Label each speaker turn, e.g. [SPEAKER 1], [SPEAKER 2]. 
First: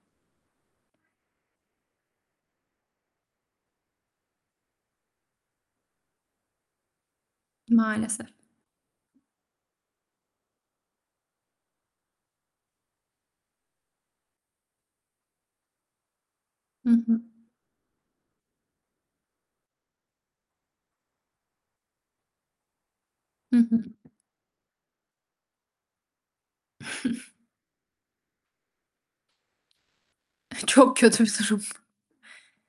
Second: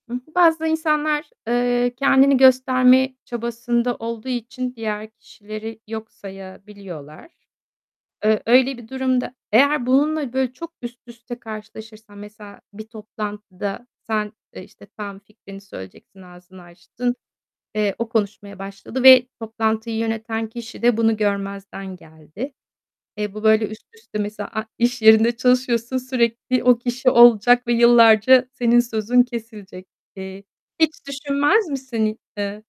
[SPEAKER 1] Hı hı. Bazı insanlar, eee, kendini gösterme çabasında olduğu için diğer kişileri yok sayabiliyorlar.
[SPEAKER 2] Maalesef.
[SPEAKER 1] Eee, öyle bir durumda Eğer bununla böyle çok üst üste karşılaşırsan, mesela bir toplantıda, sen, e, işte, tam fikrini söyleyeceksin, ağzını
[SPEAKER 2] Hı
[SPEAKER 1] açtın.
[SPEAKER 2] hı.
[SPEAKER 1] Eee, o konuşmaya başladı ve toplantıyı yöneten kişi de bunu görmezden geldi. E, bu
[SPEAKER 2] Hı
[SPEAKER 1] böyle
[SPEAKER 2] hı.
[SPEAKER 1] üst üste mesela a iş yerinde çalışıyorsun, sürekli o kişi olacak ve yıllarca senin sözün kesilecek. Eee, hiç
[SPEAKER 2] Çok kötü bir durum.
[SPEAKER 1] düşünmez misin? İ ee